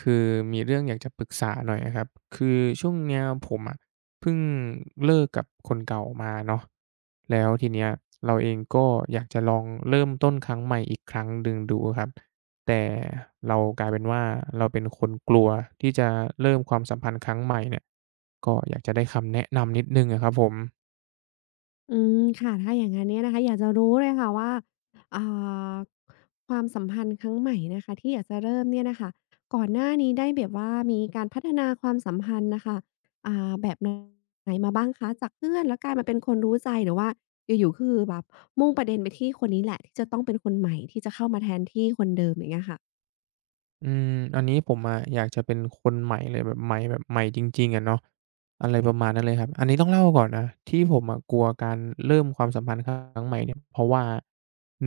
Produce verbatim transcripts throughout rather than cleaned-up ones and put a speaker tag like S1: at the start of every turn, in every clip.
S1: คือมีเรื่องอยากจะปรึกษาหน่อยอะครับคือช่วงเนี้ยผมอะเพิ่งเลิกกับคนเก่ามาเนาะแล้วทีเนี้ยเราเองก็อยากจะลองเริ่มต้นครั้งใหม่อีกครั้งหนึ่งดูครับแต่เรากลายเป็นว่าเราเป็นคนกลัวที่จะเริ่มความสัมพันธ์ครั้งใหม่เนี่ยก็อยากจะได้คำแนะนำนิดหนึ่งอะครับผม
S2: อืมค่ะถ้าอย่างงั้นเนี่ยนะคะอยากจะรู้เลยค่ะว่าอ่าความสัมพันธ์ครั้งใหม่นะคะที่อยากจะเริ่มเนี่ยนะคะก่อนหน้านี้ได้แบบว่ามีการพัฒนาความสัมพันธ์นะคะอ่าแบบไหนมาบ้างคะจากเพื่อนแล้วกลายมาเป็นคนรู้ใจหรือว่าอยู่ๆคือแบบมุ่งประเด็นไปที่คนนี้แหละที่จะต้องเป็นคนใหม่ที่จะเข้ามาแทนที่คนเดิมอย่างเงี้ยค่ะ
S1: อืมอันนี้ผมอะอยากจะเป็นคนใหม่เลยแบบใหม่แบบใหม่จริงๆอะเนาะอะไรประมาณนั้นเลยครับอันนี้ต้องเล่าก่อนนะที่ผมอะกลัวการเริ่มความสัมพันธ์ครั้งใหม่เนี่ยเพราะว่า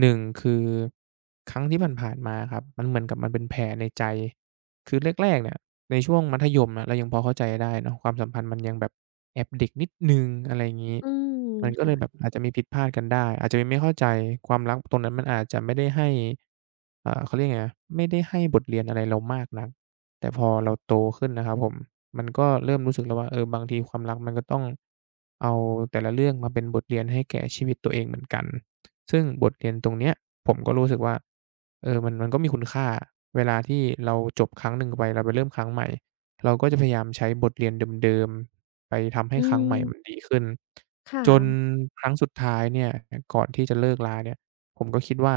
S1: หนึ่งคือครั้งที่ผ่านๆมาอะครับมันเหมือนกับมันเป็นแผลในใจคือแรกๆเนี่ย ในช่วงมัธยมอะเรายังพอเข้าใจได้เนาะความสัมพันธ์มันยังแบบแอบเด็กนิดหนึ่งอะไรอย่างงี้
S2: อืม
S1: มันก็เลยแบบ
S2: ค่ะ
S1: อาจจะมีผิดพลาดกันได้อาจจะมีไม่เข้าใจความรักตรงนั้นมันอาจจะไม่ได้ให้เอ่อเขาเรียกยังไงนะไม่ได้ให้บทเรียนอะไรเรามากนักแต่พอเราโตขึ้นนะครับผม มันก็เริ่มรู้สึกแล้วว่าเออบางทีความรักมันก็ต้องเอาแต่ละเรื่องมาเป็นบทเรียนให้แก่ชีวิตตัวเองเหมือนกันซึ่งบทเรียนตรงเนี้ยผมก็รู้สึกว่าเออมันมันก็มีคุณค่าเวลาที่เราจบครั้งหนึ่งไปเราไปเริ่มครั้งใหม่เราก็จะพยายามใช้บทเรียนเดิมๆไปทำให้
S2: อื
S1: ครั้งให
S2: ม
S1: ม่มันดีขึ้นจน
S2: ค่ะ
S1: ครั้งสุดท้ายเนี่ยก่อนที่จะเลิกราเนี่ย ผมก็คิดว่า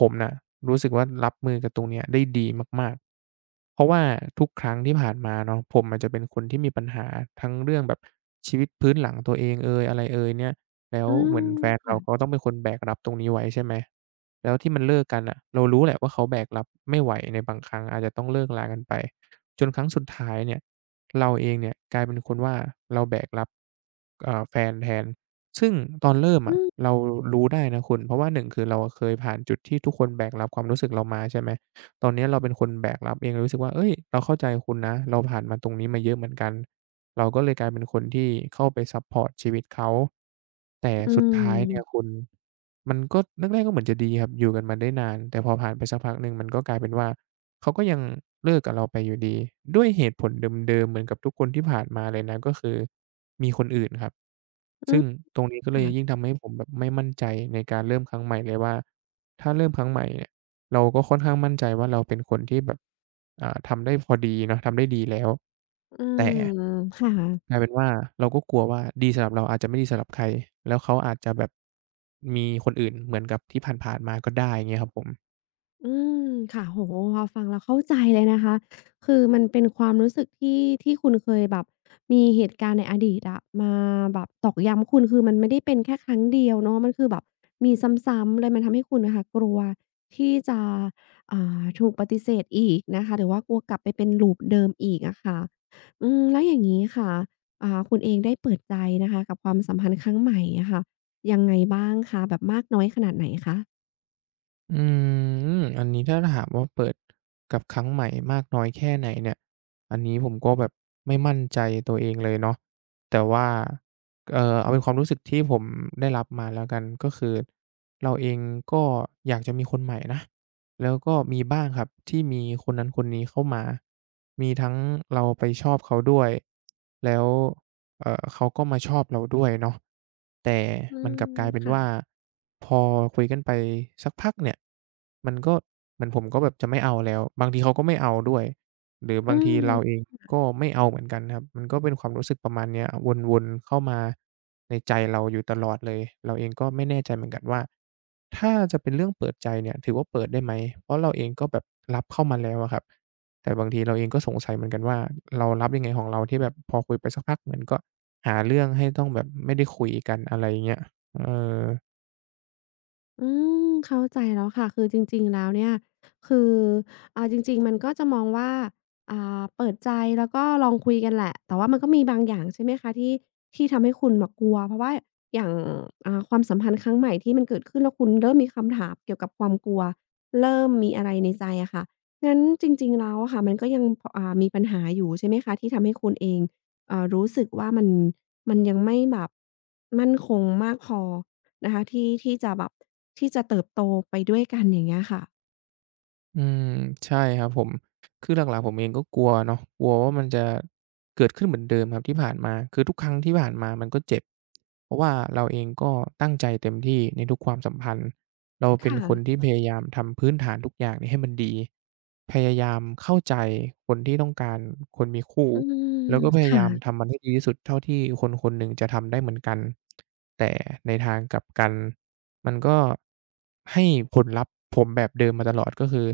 S1: ผมน่ะรู้สึกว่ารับมือกับตรงเนี้ยได้ดีมากๆ เพราะว่าทุกครั้งที่ผ่านมาเนาะผมอาจจะเป็นคนที่มีปัญหาทั้งเรื่องแบบชีวิตพื้นหลังตัวเองเอยอะไรเอยเนี่ยแล้ว
S2: อื
S1: เหมือน
S2: ม
S1: แฟนเราเขา
S2: ค่ะ
S1: ต้องเป็นคนแบกรับตรงนี้ไว้ใช่ไหมแล้วที่มันเลิกกันน่ะเรารู้แหละว่าเขาแบกรับไม่ไหวในบางครั้งอาจจะต้องเลิกรากันไปจนครั้งสุดท้ายเนี่ยเราเองเนี่ยกลายเป็นคนว่าเราแบกรับเอ่อแฟนแทน ซึ่งตอนเริ่ม
S2: อื
S1: อะ
S2: ม
S1: เรารู้ได้นะคุณเพราะว่าหนึ่งคือเราอะเคยผ่านจุดที่ทุกคนแบกรับความรู้สึกเรามาใช่ไหมตอนเนี้ยเราเป็นคนแบกรับเองเรารู้สึกว่าเฮ้ยเราเข้าใจคุณนะเราผ่านมาตรงนี้มาเยอะเหมือนกันเราก็เลยกลายเป็นคนที่เข้าไปซัปพอร์ตชีวิตเขาแต่
S2: อื
S1: สุดท้ายเนี่ย
S2: ม
S1: คุณมันก็แรกๆก็เหมือนจะดีครับอยู่กันมาได้นานแต่พอผ่านไปสักพักหนึ่งมันก็กลายเป็นว่า เขาก็ยังเลิกกับเราไปอยู่ดีด้วยเหตุผลเดิมๆเหมือนกับทุกคนที่ผ่านมาเลยนะก็คือมีคนอื่นครับ
S2: อื
S1: ซึ่ง
S2: ม
S1: ตรงนี้ก็เลยยิ่ง
S2: ค่ะ
S1: ทำให้ผมแบบไม่มั่นใจในการเริ่มครั้งใหม่เลยว่าถ้าเริ่มครั้งใหม่เนี่ยเราก็ค่อนข้างมั่นใจว่าเราเป็นคนที่แบบอ่าทำได้พอดีเนาะทำได้ดีแล้ว
S2: อื
S1: แต่
S2: มค่
S1: กลา
S2: ะ
S1: ยเป็นว่าเราก็กลัวว่าดีสำหรับเราอาจจะไม่ดีสำหรับใครแล้วเขาอาจจะแบบมีคนอื่นเหมือนกับที่ผ่านๆมาก็ได้เงี้ยครับผม
S2: อืมค่ะโอ้โฮพอฟังแล้วเข้าใจเลยนะคะคือมันเป็นความรู้สึกที่ที่คุณเคยแบบมีเหตุการณ์ในอดีตอะมาแบบตอกย้ำคุณคือมันไม่ได้เป็นแค่ครั้งเดียวเนาะมันคือแบบมีซ้ำๆเลยมันทำให้คุณน่ะค่ะกลัวที่จะอ่าถูกปฏิเสธอีกนะคะหรือว่ากลัวกลับไปเป็น loop เดิมอีกอะค่ะอืมแล้วอย่างงี้ค่ะอ่าคุณเองได้เปิดใจนะคะกับความสัมพันธ์ครั้งใหม่อะค่ะยังไงบ้างคะแบบมากน้อยขนาดไหนคะ
S1: อืมอันนี้ถ้าถามว่าเปิดกับครั้งใหม่มากน้อยแค่ไหนเนี่ยอันนี้ผมก็แบบไม่มั่นใจตัวเองเลยเนาะแต่ว่าเอ่อเอาเป็นความรู้สึกที่ผมได้รับมาแล้วกันก็คือเราเองก็อยากจะมีคนใหม่นะ แล้วก็มีบ้างครับที่มีคนนั้นคนนี้เข้ามามีทั้งเราไปชอบเขาด้วยแล้วเอ่อเขาก็มาชอบเราด้วยเนาะแต่
S2: อื
S1: มันก
S2: ม
S1: ลับกลายเป็น
S2: ค่ะ
S1: ว่าพอคุยกันไปสักพักเนี่ยมันก็เหมือนผมก็แบบจะไม่เอาแล้วบางทีเขาก็ไม่เอาด้วย หรือ
S2: อื
S1: บางทีเราเอ
S2: ม
S1: งก็ไม่เอาเหมือนกันครับมันก็เป็นความรู้สึกประมาณเนี้ยวนๆเข้ามาในใจเราอยู่ตลอดเลยเราเองก็ไม่แน่ใจเหมือนกันว่าถ้าจะเป็นเรื่องเปิดใจเนี่ยถือว่าเปิดได้ไหมเพราะเราเองก็แบบรับเข้ามาแล้วอะครับแต่บางทีเราเองก็สงสัยเหมือนกันว่าเรารับยังไงของเราที่แบบพอคุยไปสักพักเหมือนก็หาเรื่องให้ต้องแบบไม่ได้คุยกันอะไรอย่างเงี้ยเออ
S2: อืมเข้าใจแล้วค่ะคือจริงๆแล้วเนี่ยคืออ่าจริงๆมันก็จะมองว่าอ่าเปิดใจแล้วก็ลองคุยกันแหละแต่ว่ามันก็มีบางอย่างใช่ไหมคะที่ที่ทำให้คุณน่ะกลัวเพราะว่าอย่างอ่าความสัมพันธ์ครั้งใหม่ที่มันเกิดขึ้นแล้วคุณเริ่มมีคำถามเกี่ยวกับความกลัวเริ่มมีอะไรในใจอะค่ะงั้นจริงๆแล้วอะค่ะมันก็ยังพอ่ามีปัญหาอยู่ใช่ไหมคะที่ทำให้คุณเองเอ่อรู้สึกว่ามันมันยังไม่แบบมั่นคงมากพอ นะคะที่ที่จะแบบที่จะเติบโตไปด้วยกันอย่างเงี้ยค่ะ
S1: อืมใช่ครับผมคือหลักๆผมเองก็กลัวเนาะกลัวว่ามันจะเกิดขึ้นเหมือนเดิมครับที่ผ่านมาคือทุกครั้งที่ผ่านมามันก็เจ็บเพราะว่าเราเองก็ตั้งใจเต็มที่ในทุกความสัมพันธ์เราเป็น
S2: ค่ะ
S1: คนที่พยายามทำพื้นฐานทุกอย่างเนี่ยให้มันดีพยายามเข้าใจคนที่ต้องการคนมีคู่
S2: อื
S1: แล้
S2: ม
S1: วก็พยา
S2: ค่ะ
S1: ยามทำมันให้ดีที่สุดเท่าที่คนคนหนึ่งจะทำได้เหมือนกันแต่ในทางกลับกัน มันก็ให้ผลลัพธ์ผมแบบเดิมมาตลอดก็คือ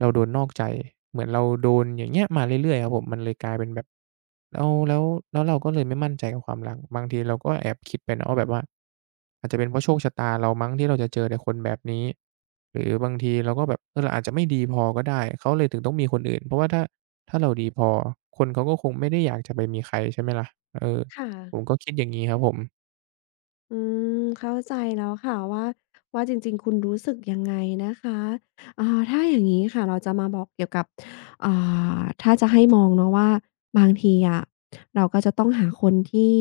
S1: เราโดนนอกใจเหมือนเราโดนอย่างเงี้ยมาเรื่อยๆครับผมมันเลยกลายเป็นแบบแล้วแล้วแล้วเราก็เลยไม่มั่นใจกับความรักบางทีเราก็แอบคิดไปนะว่าแบบว่าอาจจะเป็นเพราะโชคชะตาเรามั้งที่เราจะเจอแต่คนแบบนี้หรือบางทีเราก็แบบเออเราอาจจะไม่ดีพอก็ได้เขาเลยถึงต้องมีคนอื่นเพราะว่าถ้าถ้าเราดีพอคนเขาก็คงไม่ได้อยากจะไปมีใครใช่ไหมล่ะเออ
S2: ค่ะ
S1: ผมก็คิดอย่างงี้ครับผม
S2: อืมเข้าใจแล้วค่ะว่าว่าจริงๆคุณรู้สึกยังไงนะคะอ่าถ้าอย่างงี้ค่ะเราจะมาบอกเกี่ยวกับอ่าถ้าจะให้มองเนาะว่าบางทีอะเราก็จะต้องหาคนที่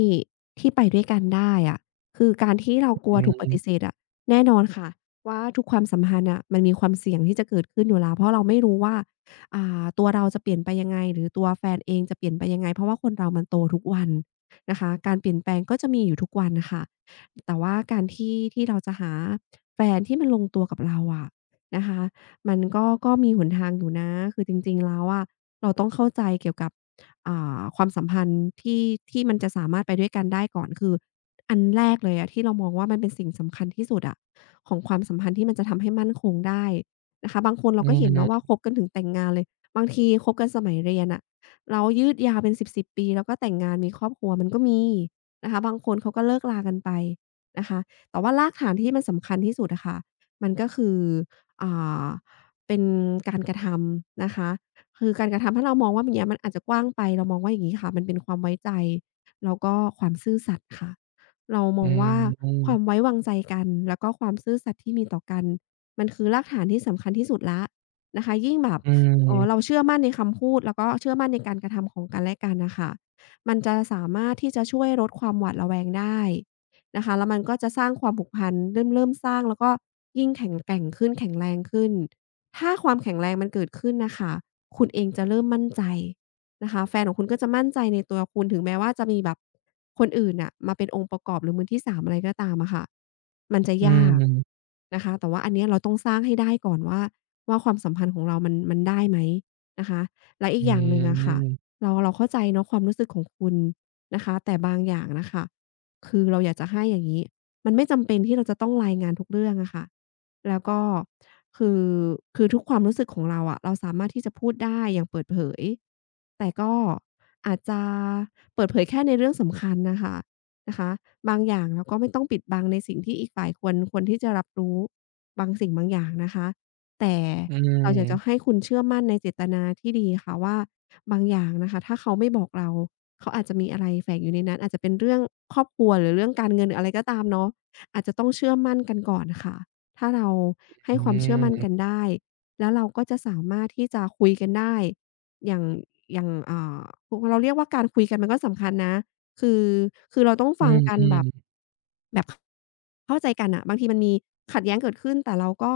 S2: ที่ไปด้วยกันได้อะคือการที่เรากลั
S1: อื
S2: วถูกปฏิเส
S1: ม
S2: ธอะแน่นอนค่ะว่าทุกความสัมพันธ์น่ะมันมีความเสี่ยงที่จะเกิดขึ้นอยู่แล้วเพราะเราไม่รู้ว่าอ่าตัวเราจะเปลี่ยนไปยังไงหรือตัวแฟนเองจะเปลี่ยนไปยังไงเพราะว่าคนเรามันโตทุกวันนะคะการเปลี่ยนแปลงก็จะมีอยู่ทุกวันน่ะค่ะ แต่ว่าการที่ที่เราจะหาแฟนที่มันลงตัวกับเราอะนะคะมันก็ก็มีหนทางอยู่นะคือจริงๆแล้วอะเราต้องเข้าใจเกี่ยวกับอ่าความสัมพันธ์ที่ที่มันจะสามารถไปด้วยกันได้ก่อนคืออันแรกเลยอะที่เรามองว่ามันเป็นสิ่งสำคัญที่สุดอะของความสัมพันธ์ที่มันจะทำให้มั่นคงได้นะคะบางคนเรา
S1: อื
S2: ก็เห็นเนาะ
S1: ม
S2: ว่าคบกันถึงแต่งงานเลยบางทีคบกันสมัยเรียนน่ะแล้วยืดยาวเป็นสิบๆปีแล้วก็แต่งงานมีครอบครัวมันก็มีนะคะบางคนเขาก็เลิกรากันไป นะคะแต่ว่ารากฐานที่มันสำคัญที่สุดอะค่ะมันก็คืออ่าเป็นการกระทำนะคะคือการกระทำถ้าเรามองว่าอย่างเงี้ยมันอาจจะกว้างไปเรามองว่าอย่างงี้ค่ะมันเป็นความไว้ใจแล้วก็ความซื่อสัตย์ค่ะเราม
S1: อื
S2: องว่าความ
S1: ม
S2: ไว้วางใจกัน แล้วก็ความซื่อสัตย์ที่มีต่อกัน มันคือรากฐานที่สำคัญที่สุดแล้วนะคะยิ่งแบบ
S1: อื
S2: เอ่อเรา
S1: ม
S2: เชื่อมั่นในคำพูด แล้วก็เชื่อมั่นในการกระทำของกันและกันน่ะค่ะมันจะสามารถที่จะช่วยลดความหวาดระแวงได้ นะคะแล้วมันก็จะสร้างความผูกพันเริ่มเริ่มสร้างแล้วก็ยิ่งแข็งแกร่งขึ้นแข็งแรงขึ้นถ้าความแข็งแรงมันเกิดขึ้นน่ะค่ะคุณเองจะเริ่มมั่นใจนะคะแฟนของคุณก็จะมั่นใจในตัวคุณถึงแม้ว่าจะมีแบบคนอื่นน่ะมาเป็นองค์ประกอบหรือมือที่สามอะไรก็ตามอะค่ะมันจะ
S1: อื
S2: ยาก
S1: ม
S2: นะคะแต่ว่าอันเนี้ยเราต้องสร้างให้ได้ก่อนว่าว่าความสัมพันธ์ของเรามันมันได้ไหมนะคะและอี
S1: อื
S2: กอย่างหนึ่งอะค่ะ
S1: ม
S2: เราเราเข้าใจเนาะความรู้สึกของคุณนะคะแต่บางอย่างน่ะค่ะ คือเราอยากจะให้อย่างนี้มันไม่จำเป็นที่เราจะต้องรายงานทุกเรื่องอะค่ะแล้วก็คือคือทุกความรู้สึกของเราอะเราสามารถที่จะพูดได้อย่างเปิดเผยแต่ก็อาจจะเปิดเผยแค่ในเรื่องสำคัญน่ะค่ะนะคะบางอย่างเราก็ไม่ต้องปิดบังในสิ่งที่อีกฝ่ายควรควรที่จะรับรู้บางสิ่งบางอย่างนะคะแต่
S1: อื
S2: เราอยากจะให้
S1: ม
S2: คุณเชื่อมั่นในเจตนาที่ดีค่ะว่าบางอย่างนะคะถ้าเขาไม่บอกเราเขาอาจจะมีอะไรแฝงอยู่ในนั้นอาจจะเป็นเรื่องครอบครัวหรือเรื่องการเงินหรืออะไรก็ตามเนาะอาจจะต้องเชื่อมั่นกันก่อนค่ะถ้าเราให้
S1: อื
S2: ความเชื่อมั่นกัน
S1: ม
S2: ได้แล้วเราก็จะสามารถที่จะคุยกันได้อย่างอย่างอ่าพเราเรียกว่าการคุยกันมันก็สำคัญนะคือคือเราต้อง
S1: อื
S2: ฟังกันแบบ
S1: ม
S2: แบบเข้าใจกันน่ะบางทีมันมีขัดแย้งเกิดขึ้นแต่เราก็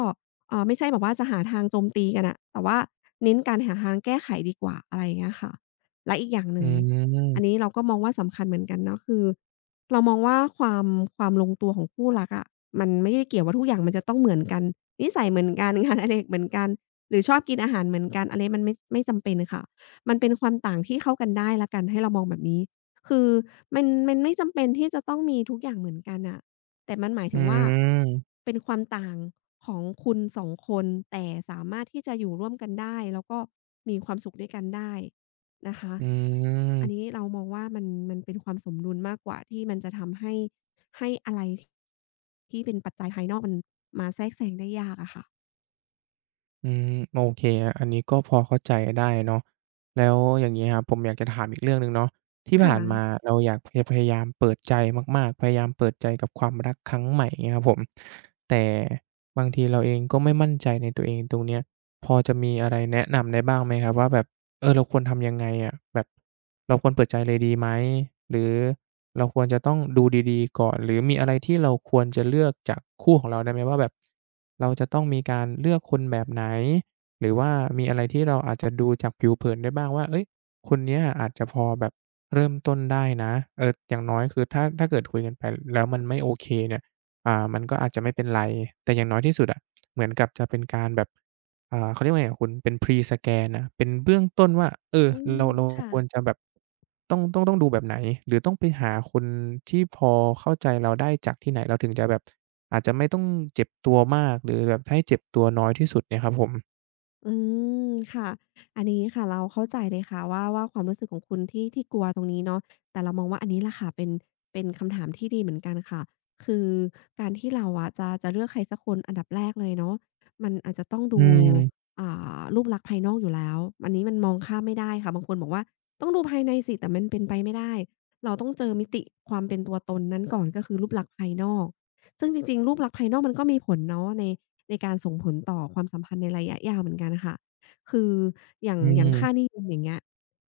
S2: อ่าไม่ใช่แบบว่าจะหาทางโจมตีกันน่ะแต่ว่าเน้นการหาทางแก้ไขดีกว่าอะไรอย่างเงี้ยค่ะและอีกอย่างห
S1: ๆอื
S2: นึ่ง
S1: ม
S2: อันนี้เราก็มองว่าสำคัญเหมือนกันเนาะคือเรามองว่าความความลงตัวของคู่รักอะมันไม่ได้เกี่ยวว่าทุกอย่างมันจะต้องเหมือนกันนิสัยเหมือนกัน งานอดิเรกเหมือนกันหรือชอบกินอาหารเหมือนกันอันนี้มันไม่ไม่จำเป็นค่ะมันเป็นความต่างที่เข้ากันได้แล้วกันให้เรามองแบบนี้คือมันมันไม่จำเป็นที่จะต้องมีทุกอย่างเหมือนกันน่ะ แต่มันหมาย
S1: อื
S2: ถึงว่า
S1: ม
S2: เป็นความต่างของคุณสองคนแต่สามารถที่จะอยู่ร่วมกันได้แล้วก็มีความสุขด้วยกันได้นะคะ
S1: อื
S2: อันนี้
S1: ม
S2: เรามองว่ามันมันเป็นความสมดุลมากกว่าที่มันจะทำให้ให้อะไรที่เป็นปัจจัยภายนอกมันมาแทรกแซงได้ยากอะค่ะ
S1: อืมโอเคครับอันนี้ก็พอเข้าใจได้เนาะแล้วอย่างงี้ครับผมอยากจะถามอีกเรื่องหนึ่งเนาะที่
S2: ค่ะ
S1: ผ่านมาเราอยากพพยายามเปิดใจมากๆพยายามเปิดใจกับความรักครั้งใหม่เงี้ยครับผมแต่บางทีเราเองก็ไม่มั่นใจในตัวเองตรงเนี้ยพอจะมีอะไรแนะนำได้บ้างไหมครับว่าแบบเออเราควรทำยังไงอะแบบเราควรเปิดใจเลยดีไหมหรือ เราควรจะต้องดูดีๆก่อนหรือมีอะไรที่เราควรจะเลือกจากคู่ของเราได้ไหมว่าแบบเราจะต้องมีการเลือกคนแบบไหนหรือว่ามีอะไรที่เราอาจจะดูจากผิวเผินได้บ้างว่าเอ้ยคนเนี้ยอาจจะพอแบบเริ่มต้นได้นะเอออย่างน้อยคือถ้าถ้าเกิดคุยกันไปแล้วมันไม่โอเคเนี่ยอ่ามันก็อาจจะไม่เป็นไรแต่อย่างน้อยที่สุดอะเหมือนกับจะเป็นการแบบ อ่าเขาเรียกว่าไงอะคุณเป็น พรีสแกน นะเป็นเบื้องต้นว่าเออ
S2: อืม
S1: เราเรา
S2: ค่ะ
S1: ควรจะแบบต้องต้องต้องดูแบบไหนหรือต้องไปหาคนที่พอเข้าใจเราได้จากที่ไหนเราถึงจะแบบอาจจะไม่ต้องเจ็บตัวมากหรือแบบให้เจ็บตัวน้อยที่สุดเนี่ยครับผม
S2: อืมค่ะอันนี้ค่ะเราเข้าใจเลยค่ะว่าว่าความรู้สึกของคุณที่ที่กลัวตรงนี้เนาะแต่เรามองว่าอันนี้แหละค่ะเป็นเป็นคำถามที่ดีเหมือนกันค่ะคือการที่เราอะจะจะเลือกใครสักคนอันดับแรกเลยเนาะมันอาจจะต้อง
S1: อื
S2: ดู
S1: ม
S2: อ่ารูปลักษณ์ภายนอกอยู่แล้วอันนี้มันมองข้ามไม่ได้ค่ะบางคนบอกว่าต้องดูภายในสิแต่มันเป็นไปไม่ได้เราต้องเจอมิติความเป็นตัวตนนั้นก่อนก็คือรูปลักษณ์ภายนอก ซึ่งจริงๆรูปลักษณ์ภายนอกมันก็มีผลเนาะในในการส่งผลต่อความสัมพันธ์ในระยะยาวเหมือนกันค่ะคืออย่าง
S1: อื
S2: อย่างค่า
S1: ม
S2: นิยมอย่างเงี้ย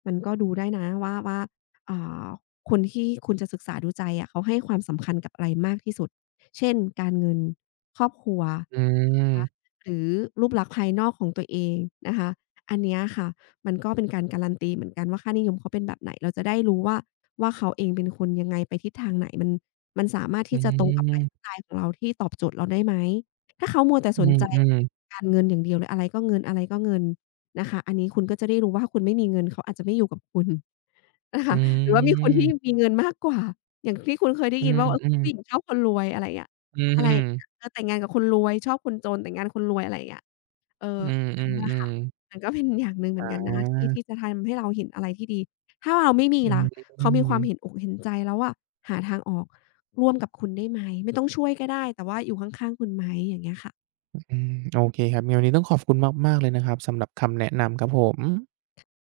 S2: มันก็ดูได้นะว่าว่าอ่าคนที่คุณจะศึกษาดูใจอะเขาให้ความสำคัญกับอะไรมากที่สุดเช่นการเงินครอบครัว
S1: อื
S2: คะ
S1: ม
S2: หรือรูปลักษณ์ภายนอกของตัวเองนะคะอันเนี้ยค่ะมันก็เป็นการการันตีเหมือนกันว่าค่านิยมเขาเป็นแบบไหนเราจะได้รู้ว่าว่าเขาเองเป็นคนยังไงไปทิศทางไหนมัน มันสามารถ
S1: อื
S2: ที่จะตรงกับไลฟ์
S1: ม
S2: สไตล์ของเราที่ตอบโจทย์เราได้ไหมถ้าเขามัวแต่
S1: อื
S2: สนใจ
S1: มๆ
S2: การเงินอย่างเดียวเลยอะไรก็เงินอะไรก็เงินนะคะอันนี้คุณก็จะได้รู้ว่าคุณไม่มีเงินเขาอาจจะไม่อยู่กับคุณ นะ
S1: อื
S2: คะ
S1: ม
S2: หรือว่ามีคนที่
S1: อ
S2: มีเงินมากกว่าอย่างที่คุณเคยได้
S1: ื
S2: ยิน
S1: ม
S2: ว่าเออ
S1: อืม
S2: ผู้หญิง
S1: ๆ
S2: ชอบคนรวยอะไรอย่างเงี้ย
S1: อืม
S2: อะ
S1: อื
S2: ไรอ
S1: ม
S2: ย่างเงี้ยเออแต่งงานกับคนรวยชอบคนจนแต่งงานคนรวยอะไรอย่างเงี้ยเออ
S1: อืมอื
S2: อัน
S1: ม
S2: เนี้ยแหละค่ะมันก็เป็นอย่างหนึ่งเห
S1: ๆอ
S2: มือนกัน
S1: า
S2: นะที่ที่จะทำให้เราเห็นอะไรที่ดีถ้าเราไม่มี
S1: อื
S2: ล่ะเขามีควา
S1: ม
S2: มเห็นอกเห็นใจแล้วอะหาทางออก ร่วมกับคุณได้ไหมไม่ต้องช่วยก็ได้แต่ว่าอยู่ข้างๆคุณไหมอย่างเงี้ยค่ะ
S1: อืมโอเคครับไงนวันนี้ต้องขอบคุณมากๆเลยนะครับสำหรับคำแนะนำครับผม